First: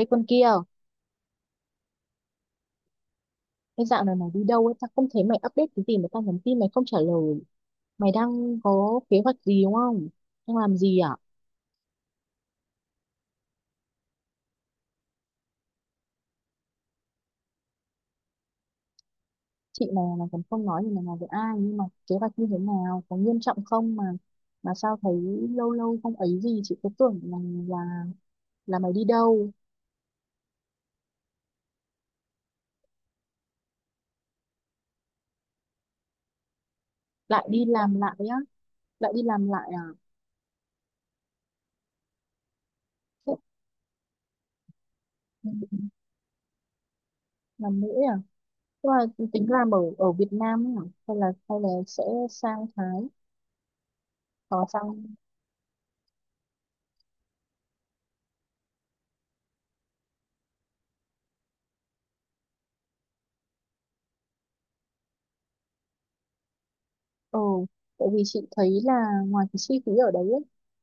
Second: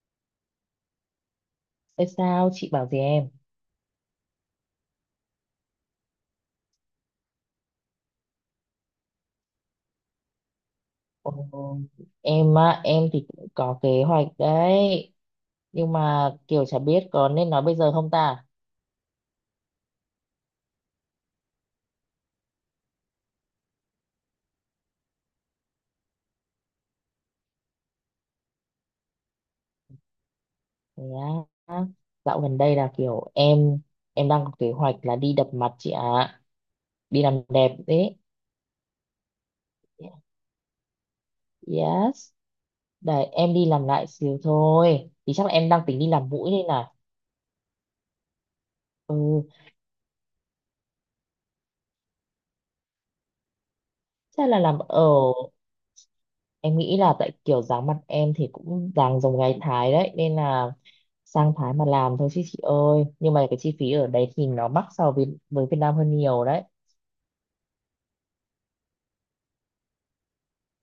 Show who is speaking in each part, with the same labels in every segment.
Speaker 1: Ê con kia,
Speaker 2: Ê, sao chị bảo gì em?
Speaker 1: cái dạo này mày đi đâu ấy, tao không thấy mày update cái gì mà tao nhắn tin mày không trả lời. Mày đang có kế hoạch gì đúng không? Đang làm gì à?
Speaker 2: Ồ, em á, em thì cũng có kế hoạch đấy. Nhưng mà kiểu chả biết có nên nói bây giờ không ta?
Speaker 1: Chị mày là còn không nói gì mày nói với ai, nhưng mà kế hoạch như thế nào, có nghiêm trọng không mà sao thấy lâu lâu không ấy gì, chị cứ tưởng là là là mày đi đâu,
Speaker 2: Thế á, dạo gần đây là kiểu em đang có kế hoạch là đi đập mặt chị ạ. Đi làm
Speaker 1: lại đi
Speaker 2: đẹp
Speaker 1: làm lại
Speaker 2: đấy.
Speaker 1: á, lại đi làm lại à?
Speaker 2: Yes. Đấy,
Speaker 1: Thế,
Speaker 2: em đi làm lại xíu thôi. Thì chắc là em đang tính đi làm mũi đây này.
Speaker 1: làm nữa à? Tức là
Speaker 2: Ừ,
Speaker 1: tính làm ở ở Việt Nam ấy à? Hay là sẽ sang Thái,
Speaker 2: chắc là
Speaker 1: có
Speaker 2: làm
Speaker 1: sang.
Speaker 2: ở em nghĩ là tại kiểu dáng mặt em thì cũng dáng giống gái Thái đấy, nên là sang Thái mà làm thôi chứ chị ơi. Nhưng mà cái chi phí ở đấy thì nó mắc so với Việt Nam hơn nhiều đấy.
Speaker 1: Ừ, tại vì chị thấy là ngoài cái chi phí ở đấy ấy,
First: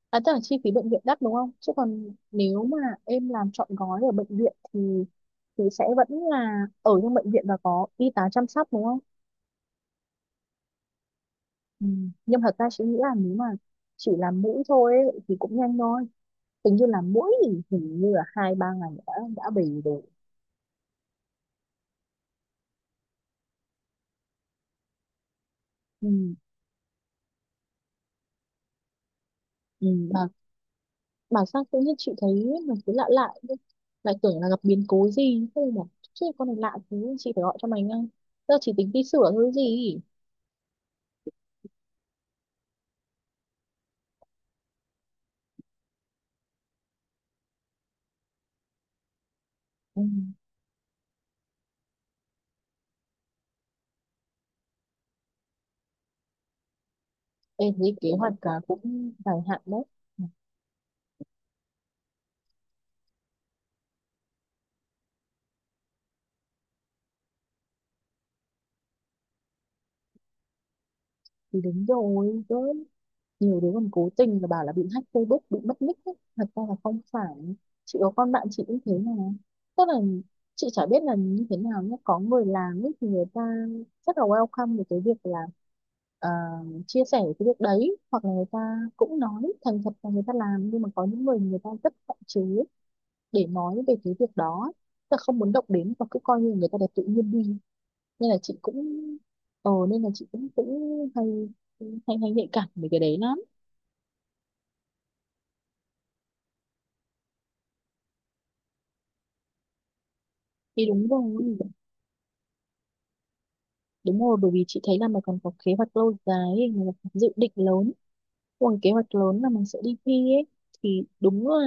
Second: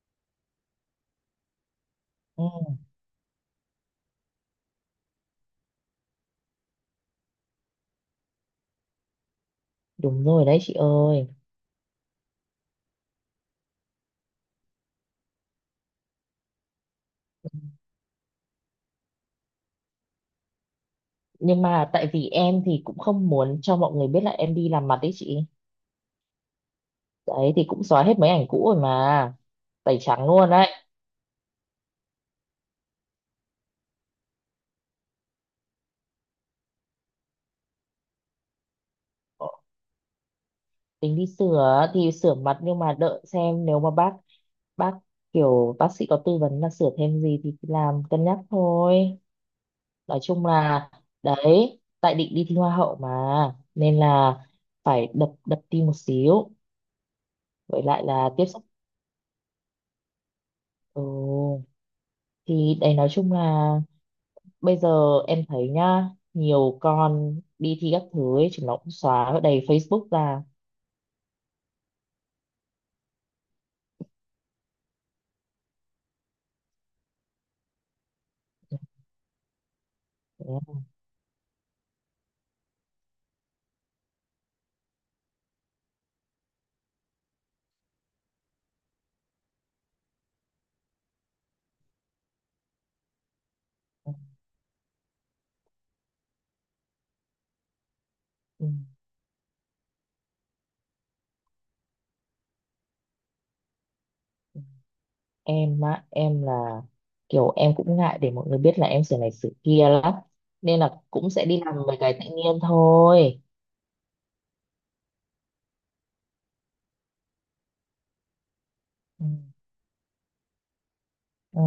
Speaker 1: à tức là chi phí bệnh viện đắt đúng không? Chứ còn
Speaker 2: Ừ,
Speaker 1: nếu mà em làm trọn gói ở bệnh viện thì sẽ vẫn là ở trong bệnh viện và có y tá chăm sóc đúng không?
Speaker 2: đúng rồi đấy chị ơi.
Speaker 1: Ừ. Nhưng thật ra chị nghĩ là nếu mà chỉ làm mũi thôi ấy, thì cũng nhanh thôi. Tính như là mũi thì hình như là hai ba ngày đã về rồi.
Speaker 2: Nhưng mà tại vì em thì cũng không muốn cho mọi người biết là em đi làm mặt đấy chị,
Speaker 1: Ừ.
Speaker 2: đấy thì cũng xóa hết mấy ảnh cũ rồi mà,
Speaker 1: Ừ.
Speaker 2: tẩy trắng luôn đấy.
Speaker 1: Bảo sao tự nhiên chị thấy mình cứ lạ lạ thế? Lại tưởng là gặp biến cố gì, thế là bảo chứ con này lạ thế chị phải gọi cho mày ngay, giờ chỉ tính đi sửa
Speaker 2: Ờ,
Speaker 1: thôi gì.
Speaker 2: tính đi sửa thì sửa mặt nhưng mà đợi xem nếu mà bác kiểu bác sĩ có tư vấn là sửa thêm gì thì làm, cân nhắc thôi.
Speaker 1: Ừ,
Speaker 2: Nói chung là đấy, tại định đi thi hoa hậu mà, nên là phải đập đập tim một xíu,
Speaker 1: em
Speaker 2: với
Speaker 1: thấy
Speaker 2: lại
Speaker 1: kế
Speaker 2: là
Speaker 1: hoạch
Speaker 2: tiếp
Speaker 1: cả
Speaker 2: xúc.
Speaker 1: cũng dài hạn đấy.
Speaker 2: Ừ. Thì đấy nói chung là bây giờ em thấy nhá, nhiều con đi thi các thứ ấy chúng nó cũng xóa ở đầy Facebook ra.
Speaker 1: Thì đúng rồi cơ, nhiều đứa còn cố tình là bảo là bị hack Facebook bị mất nick ấy. Thật ra là không phải. Chị có con bạn chị cũng thế mà, tức là chị chả biết là như thế nào nhé, có người làm ấy thì người ta rất là welcome về cái việc là, ờ, chia sẻ cái việc đấy, hoặc là người ta cũng nói thành thật là người ta làm, nhưng mà có những người người ta rất hạn chế để nói về cái việc đó, tức là không muốn động đến và cứ coi như người ta đẹp tự nhiên đi. Nên là chị
Speaker 2: Ừ.
Speaker 1: cũng, ờ nên là chị cũng cũng hay hay hay nhạy cảm về cái đấy lắm.
Speaker 2: Em á, em là kiểu em cũng ngại để mọi người biết là em sửa này sửa kia lắm, nên
Speaker 1: Thì
Speaker 2: là
Speaker 1: đúng rồi,
Speaker 2: cũng sẽ đi làm mấy cái tự nhiên thôi.
Speaker 1: đúng rồi, bởi vì chị thấy là mày còn có kế hoạch lâu dài ấy, mày có dự định lớn, còn kế hoạch
Speaker 2: Ừ.
Speaker 1: lớn là mình sẽ đi thi ấy, thì đúng là
Speaker 2: Ừ.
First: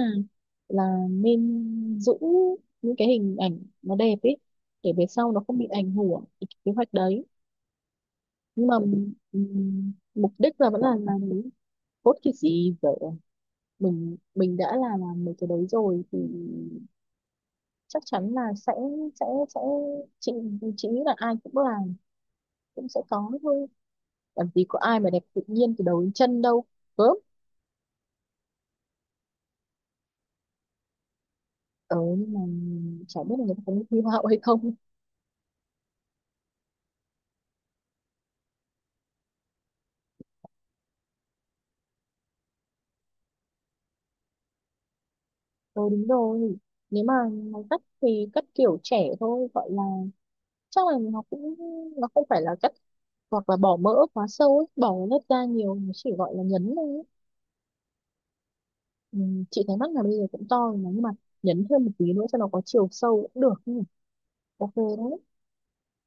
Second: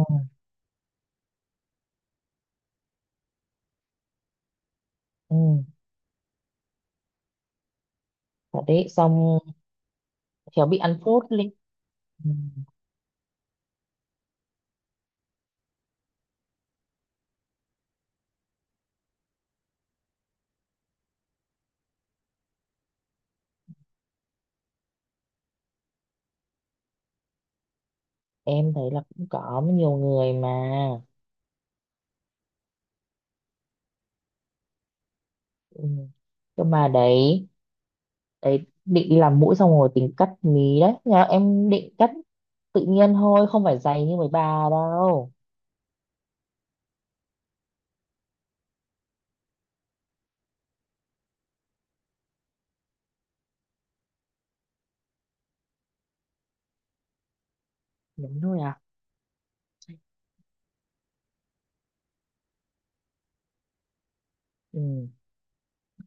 Speaker 1: nên giữ những cái hình ảnh nó đẹp ấy để về sau nó không
Speaker 2: Ừ.
Speaker 1: bị ảnh hưởng đến cái kế hoạch đấy.
Speaker 2: Thật
Speaker 1: Nhưng mà
Speaker 2: đấy, xong
Speaker 1: mục đích
Speaker 2: khéo
Speaker 1: là
Speaker 2: bị
Speaker 1: vẫn là
Speaker 2: ăn phốt
Speaker 1: làm đúng
Speaker 2: lên.
Speaker 1: cốt
Speaker 2: Ừ.
Speaker 1: cái gì vậy. Mình đã là làm mấy cái đấy rồi thì chắc chắn là sẽ. Sẽ sẽ chị chị nghĩ là ai cũng làm cũng sẽ có thôi, làm gì có ai mà đẹp tự nhiên từ đầu đến chân đâu, gớm.
Speaker 2: Em thấy là cũng có nhiều người mà.
Speaker 1: Ờ, nhưng mà chả biết là người ta có thi hoa hậu hay không.
Speaker 2: Ừ. Nhưng mà đấy, định đi làm mũi xong rồi tính cắt mí đấy, nhà em định cắt tự nhiên thôi, không phải dày như mấy bà đâu.
Speaker 1: Ờ, đúng rồi, nếu mà nó cắt thì cắt kiểu trẻ thôi gọi là, chắc là nó cũng, nó không phải là cắt hoặc là bỏ mỡ quá sâu ấy bỏ lớp da nhiều, nó chỉ gọi là nhấn thôi ấy.
Speaker 2: Đúng thôi à.
Speaker 1: Ừ, chị thấy mắt là bây giờ cũng to rồi mà, nhưng mà nhấn thêm một tí nữa cho nó có chiều sâu cũng được nhỉ. Ok
Speaker 2: Ừ.
Speaker 1: đấy.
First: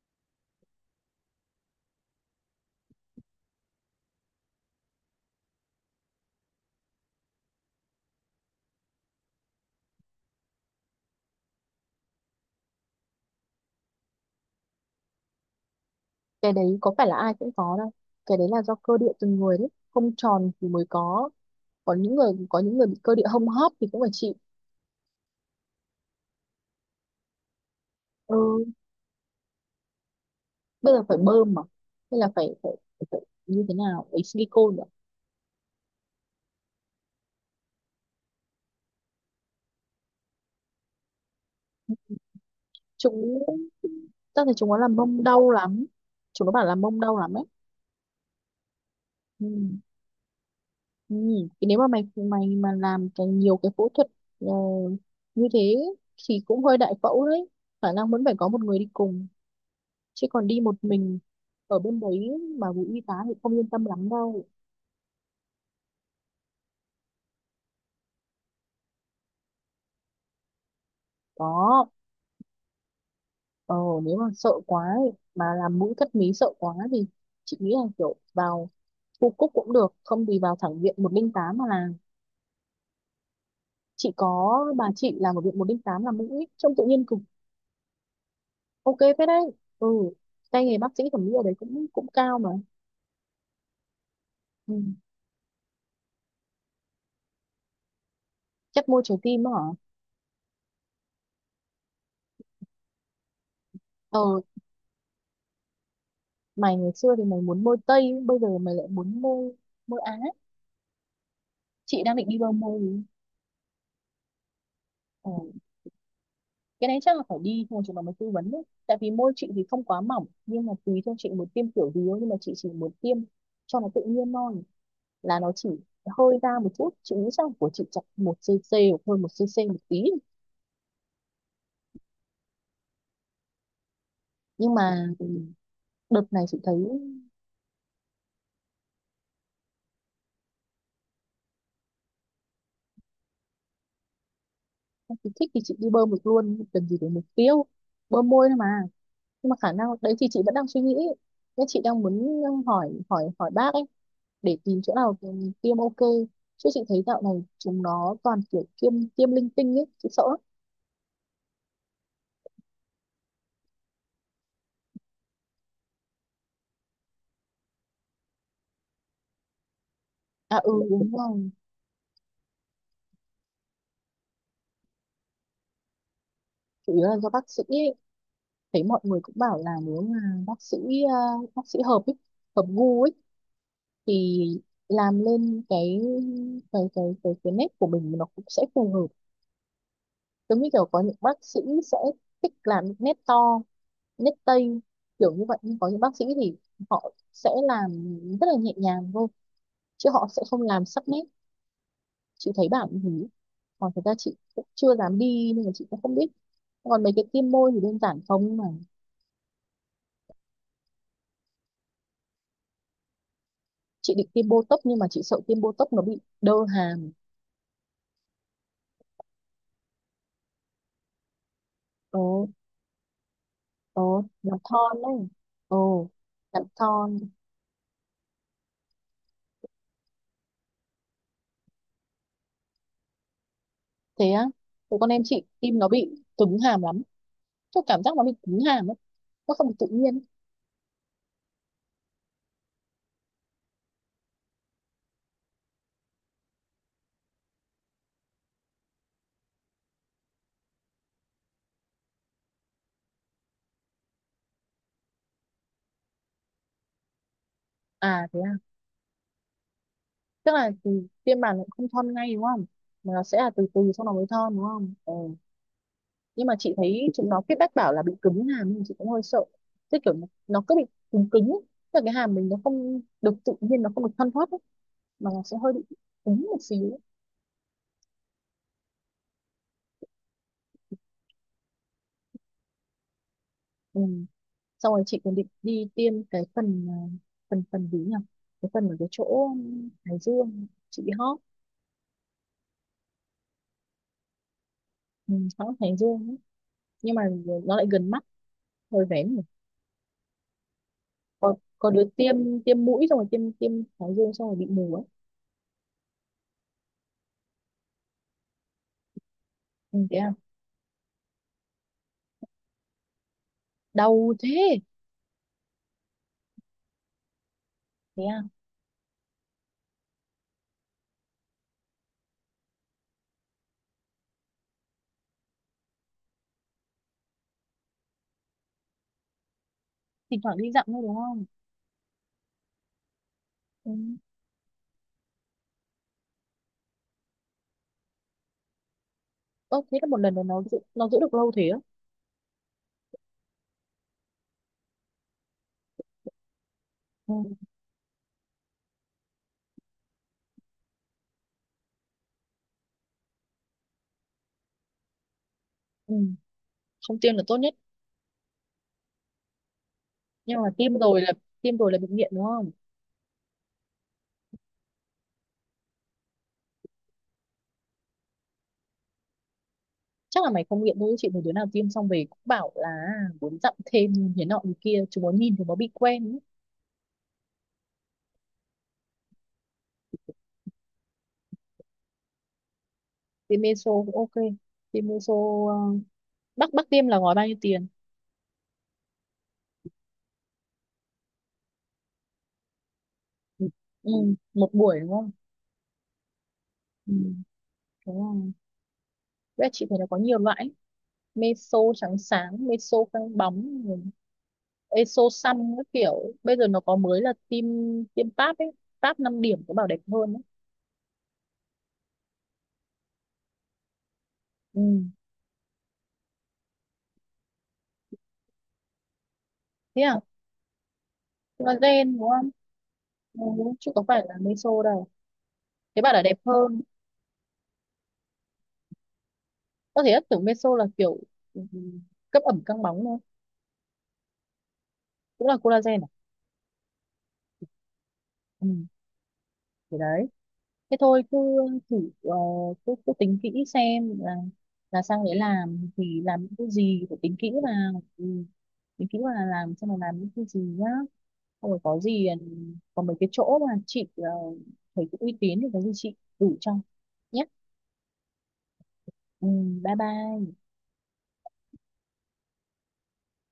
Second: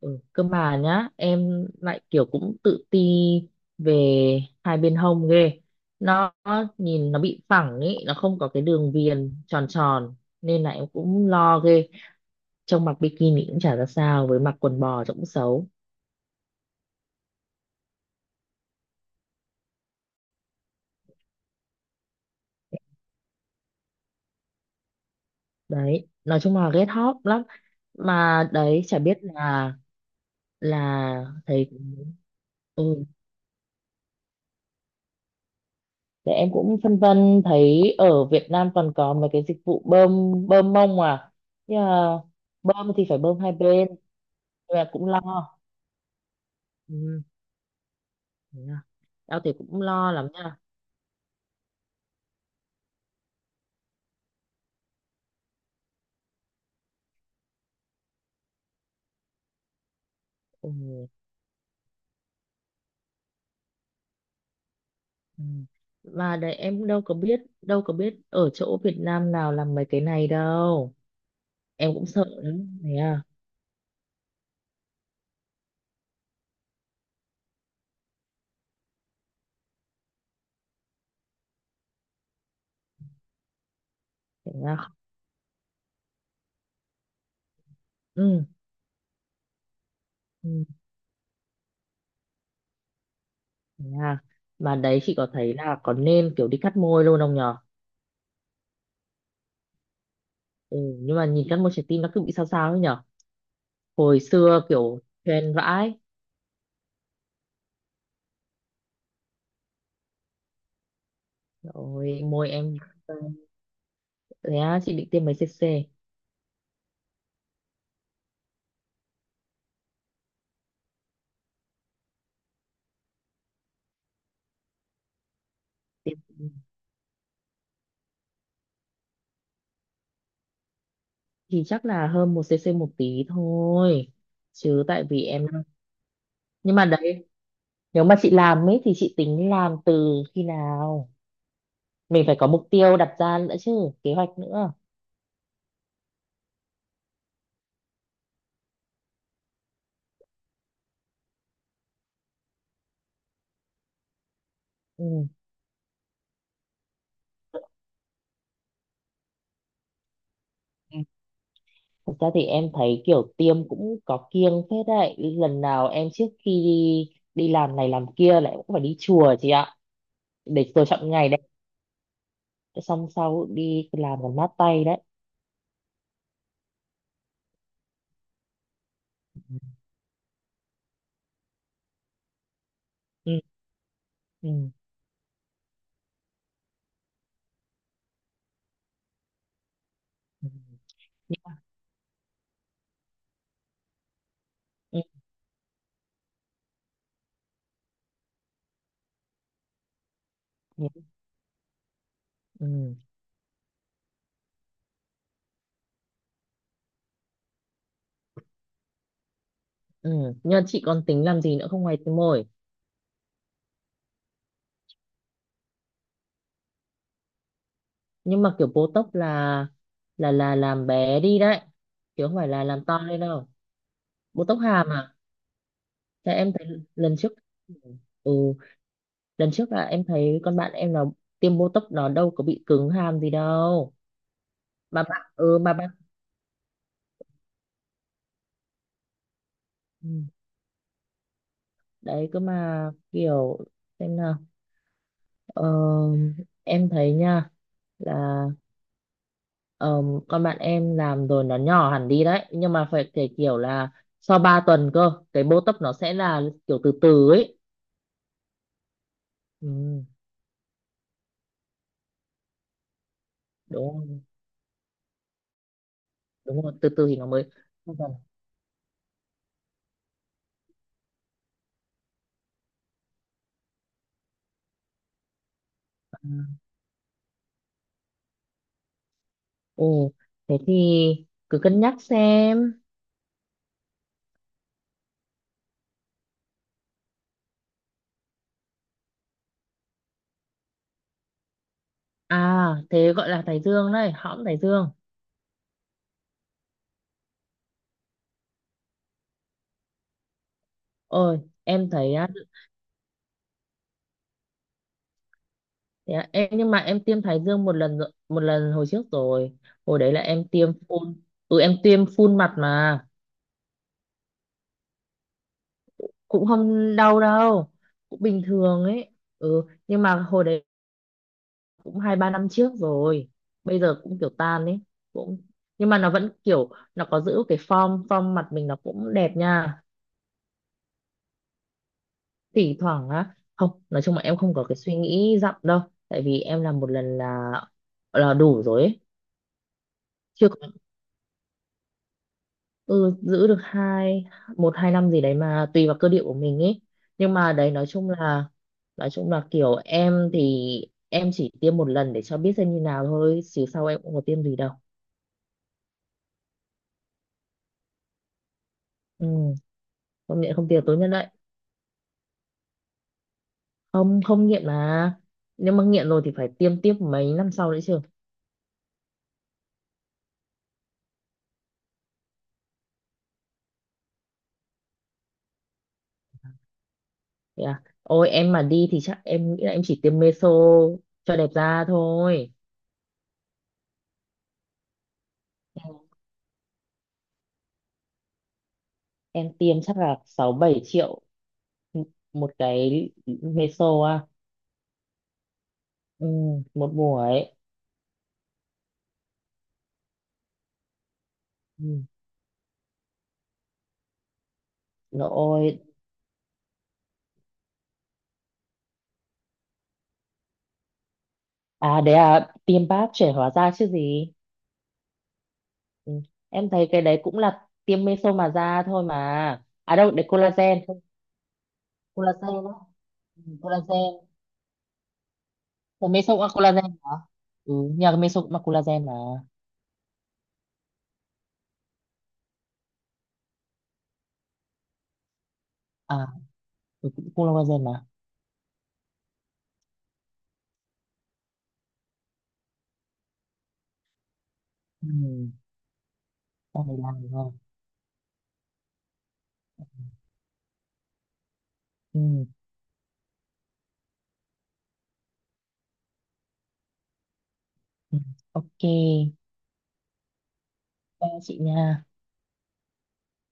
Speaker 2: Ừ. Cơ mà nhá, em lại kiểu cũng tự ti về hai bên hông ghê, nó nhìn nó bị phẳng ý, nó không có cái đường viền tròn tròn, nên là em cũng lo ghê, trông mặc bikini cũng chả ra sao, với mặc quần bò trông cũng xấu
Speaker 1: Cái đấy có phải là ai cũng có đâu, cái đấy là do cơ địa từng người đấy, không tròn thì mới có những người, bị cơ địa hông hấp thì cũng phải chịu.
Speaker 2: đấy. Nói chung là ghét hot lắm,
Speaker 1: Ừ,
Speaker 2: mà đấy chả biết là
Speaker 1: bây giờ phải bơm mà,
Speaker 2: thấy.
Speaker 1: hay là phải phải,
Speaker 2: Ừ.
Speaker 1: phải, phải như thế nào ấy silicone nữa.
Speaker 2: Để em cũng phân vân, thấy ở Việt Nam còn có mấy cái dịch vụ bơm bơm mông à, nhưng mà bơm thì phải
Speaker 1: Chúng
Speaker 2: bơm hai bên,
Speaker 1: tao thấy chúng nó
Speaker 2: nhưng mà
Speaker 1: làm
Speaker 2: cũng lo.
Speaker 1: mông đau lắm, chúng nó bảo là mông đau
Speaker 2: Ừ.
Speaker 1: lắm ấy.
Speaker 2: Thế à. Tao
Speaker 1: Ừ.
Speaker 2: thì cũng lo lắm nha.
Speaker 1: Ừ. Thì nếu mà mày mày mà làm cái nhiều cái phẫu thuật, ờ, như thế thì cũng hơi đại phẫu đấy, khả năng vẫn phải có một người đi cùng, chứ còn đi
Speaker 2: Ừ.
Speaker 1: một mình ở bên đấy mà bị y tá thì không yên tâm lắm đâu.
Speaker 2: Ừ. Mà đấy em đâu có biết, ở chỗ Việt Nam nào làm mấy cái này đâu,
Speaker 1: Đó.
Speaker 2: em cũng sợ lắm. Thế à,
Speaker 1: Ờ, nếu mà sợ quá ấy, mà làm mũi cất mí sợ quá thì chị nghĩ là kiểu vào khu Cúc cũng được, không thì vào thẳng viện 108 mà làm. Chị
Speaker 2: thế
Speaker 1: có bà
Speaker 2: à?
Speaker 1: chị làm ở viện 108 làm mũi ấy, trông tự nhiên cực.
Speaker 2: Ừ,
Speaker 1: Ok phết đấy. Ừ,
Speaker 2: ừ,
Speaker 1: tay nghề bác sĩ thẩm mỹ ở đấy cũng cũng cao mà.
Speaker 2: yeah.
Speaker 1: Ừ.
Speaker 2: Mà đấy chị có thấy là có nên kiểu đi cắt môi luôn không nhở.
Speaker 1: Chắc môi trái tim á hả.
Speaker 2: Ừ, nhưng mà nhìn cắt môi trái tim nó cứ bị sao sao ấy nhở, hồi
Speaker 1: Ờ,
Speaker 2: xưa kiểu trend vãi
Speaker 1: mày ngày xưa thì mày muốn môi Tây, bây giờ mày lại muốn môi môi Á. Chị đang
Speaker 2: rồi
Speaker 1: định đi
Speaker 2: môi
Speaker 1: đâu
Speaker 2: em.
Speaker 1: môi.
Speaker 2: Thế á, chị định tiêm
Speaker 1: Ờ.
Speaker 2: mấy cc.
Speaker 1: Cái đấy chắc là phải đi thôi chúng nó mới tư vấn đấy, tại vì môi chị thì không quá mỏng, nhưng mà tùy theo chị muốn tiêm kiểu gì thôi, nhưng mà chị chỉ muốn tiêm cho nó tự nhiên thôi, là nó chỉ
Speaker 2: Tiêm
Speaker 1: hơi ra một chút. Chị nghĩ chắc của chị chặt 1 cc hoặc hơn 1 cc một tí.
Speaker 2: thì chắc là hơn 1cc một tí thôi,
Speaker 1: Nhưng
Speaker 2: chứ tại
Speaker 1: mà
Speaker 2: vì em.
Speaker 1: đợt này chị thấy,
Speaker 2: Nhưng mà đấy, nếu mà chị làm ấy thì chị tính làm từ khi nào, mình phải có mục tiêu đặt ra nữa chứ, kế hoạch nữa.
Speaker 1: chị thích thì chị đi bơm được luôn, cần gì để mục tiêu, bơm môi thôi mà. Nhưng mà khả năng đấy thì chị vẫn đang suy nghĩ, nên chị đang muốn hỏi hỏi hỏi bác ấy để tìm chỗ nào
Speaker 2: Ừ.
Speaker 1: thì mình tiêm ok. Chứ chị thấy dạo này chúng nó toàn kiểu tiêm tiêm linh tinh ấy, chị sợ lắm.
Speaker 2: Thật ra thì em thấy kiểu tiêm cũng có kiêng phết đấy. Lần nào em trước khi đi đi làm này làm kia lại cũng phải đi chùa chị ạ.
Speaker 1: À, ừ,
Speaker 2: Để tôi
Speaker 1: đúng
Speaker 2: chọn ngày đấy.
Speaker 1: rồi,
Speaker 2: Xong sau đi làm còn mát tay đấy.
Speaker 1: chủ yếu là do bác sĩ ấy. Thấy mọi người cũng bảo là nếu mà bác sĩ, à, bác sĩ hợp ấy, hợp gu ấy,
Speaker 2: Ừ.
Speaker 1: thì
Speaker 2: Ừ.
Speaker 1: làm lên cái nét của mình nó cũng sẽ phù hợp.
Speaker 2: Ừ.
Speaker 1: Giống như kiểu có những bác sĩ sẽ thích làm những nét to, nét Tây
Speaker 2: Ừ.
Speaker 1: kiểu như vậy, nhưng có những bác sĩ thì họ sẽ làm rất là nhẹ nhàng thôi chứ họ sẽ không
Speaker 2: Ừ.
Speaker 1: làm sắc nét. Chị thấy bảo
Speaker 2: Ừ.
Speaker 1: như thế. Còn thực ra chị cũng chưa dám đi nên là chị cũng không biết, còn mấy cái tiêm môi thì đơn giản không mà.
Speaker 2: Ừ. Nhưng mà chị còn tính làm gì nữa không, ngoài tiêm môi?
Speaker 1: Chị định tiêm botox nhưng mà chị sợ tiêm botox nó bị đơ hàm.
Speaker 2: Nhưng mà kiểu Botox là làm bé đi đấy.
Speaker 1: Ồ.
Speaker 2: Chứ không phải là làm to lên đâu.
Speaker 1: Ồ, làm
Speaker 2: Botox hàm
Speaker 1: thon
Speaker 2: à?
Speaker 1: đấy. Ồ,
Speaker 2: Thế em
Speaker 1: làm
Speaker 2: thấy lần
Speaker 1: thon.
Speaker 2: trước. Ừ, lần trước là em thấy con bạn em nó tiêm botox nó đâu có bị cứng hàm gì đâu.
Speaker 1: Thế á. Thế
Speaker 2: Mà
Speaker 1: con
Speaker 2: bạn,
Speaker 1: em chị
Speaker 2: ừ, mà
Speaker 1: tim nó
Speaker 2: bạn.
Speaker 1: bị cứng hàm lắm, tôi cảm giác nó bị cứng hàm ấy, nó không được tự
Speaker 2: Ừ.
Speaker 1: nhiên.
Speaker 2: Đấy cơ mà kiểu xem nào, ờ, em thấy nha là, ờ, con bạn em làm rồi nó nhỏ hẳn đi đấy, nhưng mà phải kể kiểu là sau 3 tuần cơ, cái botox nó sẽ là kiểu từ từ ấy.
Speaker 1: À, thế à,
Speaker 2: Ừ,
Speaker 1: tức là thì tiêm bàn cũng không thon ngay đúng không, mà nó sẽ là từ từ
Speaker 2: đúng
Speaker 1: sau nó
Speaker 2: rồi,
Speaker 1: mới thon đúng không. Ờ. Nhưng mà
Speaker 2: đúng rồi,
Speaker 1: chị
Speaker 2: từ từ
Speaker 1: thấy
Speaker 2: thì nó
Speaker 1: chúng nó
Speaker 2: mới.
Speaker 1: feedback bảo là bị
Speaker 2: Sau.
Speaker 1: cứng hàm nhưng chị cũng hơi sợ, tức kiểu nó cứ bị cứng cứng ấy. Tức là cái hàm mình nó không được tự nhiên, nó không được thoăn thoắt ấy, mà nó sẽ hơi bị cứng một xíu ấy.
Speaker 2: Ồ, thế thì cứ cân nhắc xem.
Speaker 1: Ừ. Xong rồi chị còn định đi tiêm cái phần, à, phần phần gì nhỉ, cái phần ở cái chỗ Hải Dương chị bị hót.
Speaker 2: À thế gọi là thái dương đấy, hõm thái dương.
Speaker 1: Ừ, hót Hải Dương ấy. Nhưng mà nó lại gần mắt hơi vén nhỉ.
Speaker 2: Ôi,
Speaker 1: Có
Speaker 2: em
Speaker 1: đứa
Speaker 2: thấy á,
Speaker 1: tiêm, tiêm mũi xong rồi tiêm tiêm Hải Dương xong rồi bị mù ấy.
Speaker 2: thế á, nhưng mà em tiêm thái dương một lần rồi, một lần hồi trước rồi.
Speaker 1: Ừ,
Speaker 2: Hồi đấy
Speaker 1: thế
Speaker 2: là
Speaker 1: à.
Speaker 2: em tiêm phun. Ừ, em tiêm phun mặt mà
Speaker 1: Đau thế.
Speaker 2: cũng không đau đâu,
Speaker 1: Thế
Speaker 2: cũng
Speaker 1: à.
Speaker 2: bình thường ấy. Ừ, nhưng mà hồi đấy cũng 2-3 năm trước rồi. Bây giờ cũng kiểu tan ấy, cũng nhưng mà nó vẫn kiểu nó có giữ cái form form mặt mình nó cũng đẹp nha.
Speaker 1: Thỉnh thoảng đi dặm thôi đúng không.
Speaker 2: Thỉnh thoảng á, không,
Speaker 1: Ừ.
Speaker 2: nói chung là em không có cái suy nghĩ dặm đâu, tại vì em làm một lần là đủ rồi ấy.
Speaker 1: Ơ thế là một lần nó
Speaker 2: Chưa
Speaker 1: nó
Speaker 2: có.
Speaker 1: giữ, nó giữ được lâu thế á.
Speaker 2: Ừ, giữ được 1-2 năm gì đấy, mà tùy vào cơ địa của mình ấy. Nhưng mà
Speaker 1: Ừ.
Speaker 2: đấy nói chung là kiểu em thì em chỉ tiêm một lần để cho biết xem như nào thôi, chứ sau em cũng có tiêm gì đâu.
Speaker 1: Ừ, không tiêm là tốt nhất.
Speaker 2: Ừ, không nghiện
Speaker 1: Nhưng mà
Speaker 2: không tiêm tối
Speaker 1: tiêm
Speaker 2: nhất
Speaker 1: rồi
Speaker 2: đấy.
Speaker 1: là, bị nghiện đúng không?
Speaker 2: Không, không nghiện mà, nếu mà nghiện rồi thì phải tiêm tiếp mấy năm sau đấy chứ.
Speaker 1: Chắc là mày không nghiện thôi, chị thấy đứa nào tiêm xong về cũng bảo là muốn dặm thêm, nhìn thế nọ như kia chúng nó nhìn chúng nó bị quen ấy.
Speaker 2: Thế à? Ôi em mà đi thì chắc em nghĩ là em chỉ tiêm meso cho đẹp da thôi.
Speaker 1: Tiêm meso cũng ok. tiêm meso ờ,
Speaker 2: Em
Speaker 1: bác bác tiêm là gói bao nhiêu tiền.
Speaker 2: em tiêm chắc là 6-7 triệu một cái
Speaker 1: Ừ.
Speaker 2: meso
Speaker 1: Ừ,
Speaker 2: à.
Speaker 1: một buổi đúng không.
Speaker 2: Ừ, một
Speaker 1: Ừ.
Speaker 2: buổi.
Speaker 1: Đúng rồi. Với lại chị thấy nó có nhiều loại ấy, meso
Speaker 2: Ừ.
Speaker 1: trắng sáng, meso căng bóng, eso so
Speaker 2: Rồi.
Speaker 1: các kiểu. Bây giờ nó có mới là tiêm Pap ấy, Pap 5 điểm có bảo đẹp hơn ấy.
Speaker 2: À đấy, à tiêm báp trẻ hóa da chứ gì.
Speaker 1: Ừ.
Speaker 2: Ừ. Em thấy cái đấy cũng là tiêm meso mà da thôi mà. À
Speaker 1: Thế
Speaker 2: đâu,
Speaker 1: à,
Speaker 2: đấy collagen, không,
Speaker 1: nó gen đúng không.
Speaker 2: collagen đó.
Speaker 1: Ừ.
Speaker 2: Ừ,
Speaker 1: Chứ có phải
Speaker 2: collagen.
Speaker 1: là meso đâu, thế
Speaker 2: Ủa,
Speaker 1: bảo là
Speaker 2: meso
Speaker 1: đẹp
Speaker 2: cũng là
Speaker 1: hơn.
Speaker 2: collagen hả? Ừ, nhà cái meso cũng là collagen mà.
Speaker 1: Có thể ất tưởng meso là kiểu, ừ, cấp ẩm căng bóng thôi, cũng là collagen à.
Speaker 2: À, ừ, cũng collagen mà.
Speaker 1: Ừ. Thế đấy, thế thôi cứ thử. Cứ tính kỹ xem là sang đấy
Speaker 2: Ừ.
Speaker 1: làm thì làm những cái
Speaker 2: Đây
Speaker 1: gì, phải
Speaker 2: làm
Speaker 1: tính kỹ
Speaker 2: rồi.
Speaker 1: vào. Ừ. Tính kỹ vào là làm xem là làm những cái gì nhá. Ôi, có gì,
Speaker 2: Ừ.
Speaker 1: có mấy cái chỗ mà chị, thấy cũng uy tín thì có gì chị đủ cho nhé.
Speaker 2: Ừ. Ok,
Speaker 1: Ừ, bye bye.
Speaker 2: ba chị nha.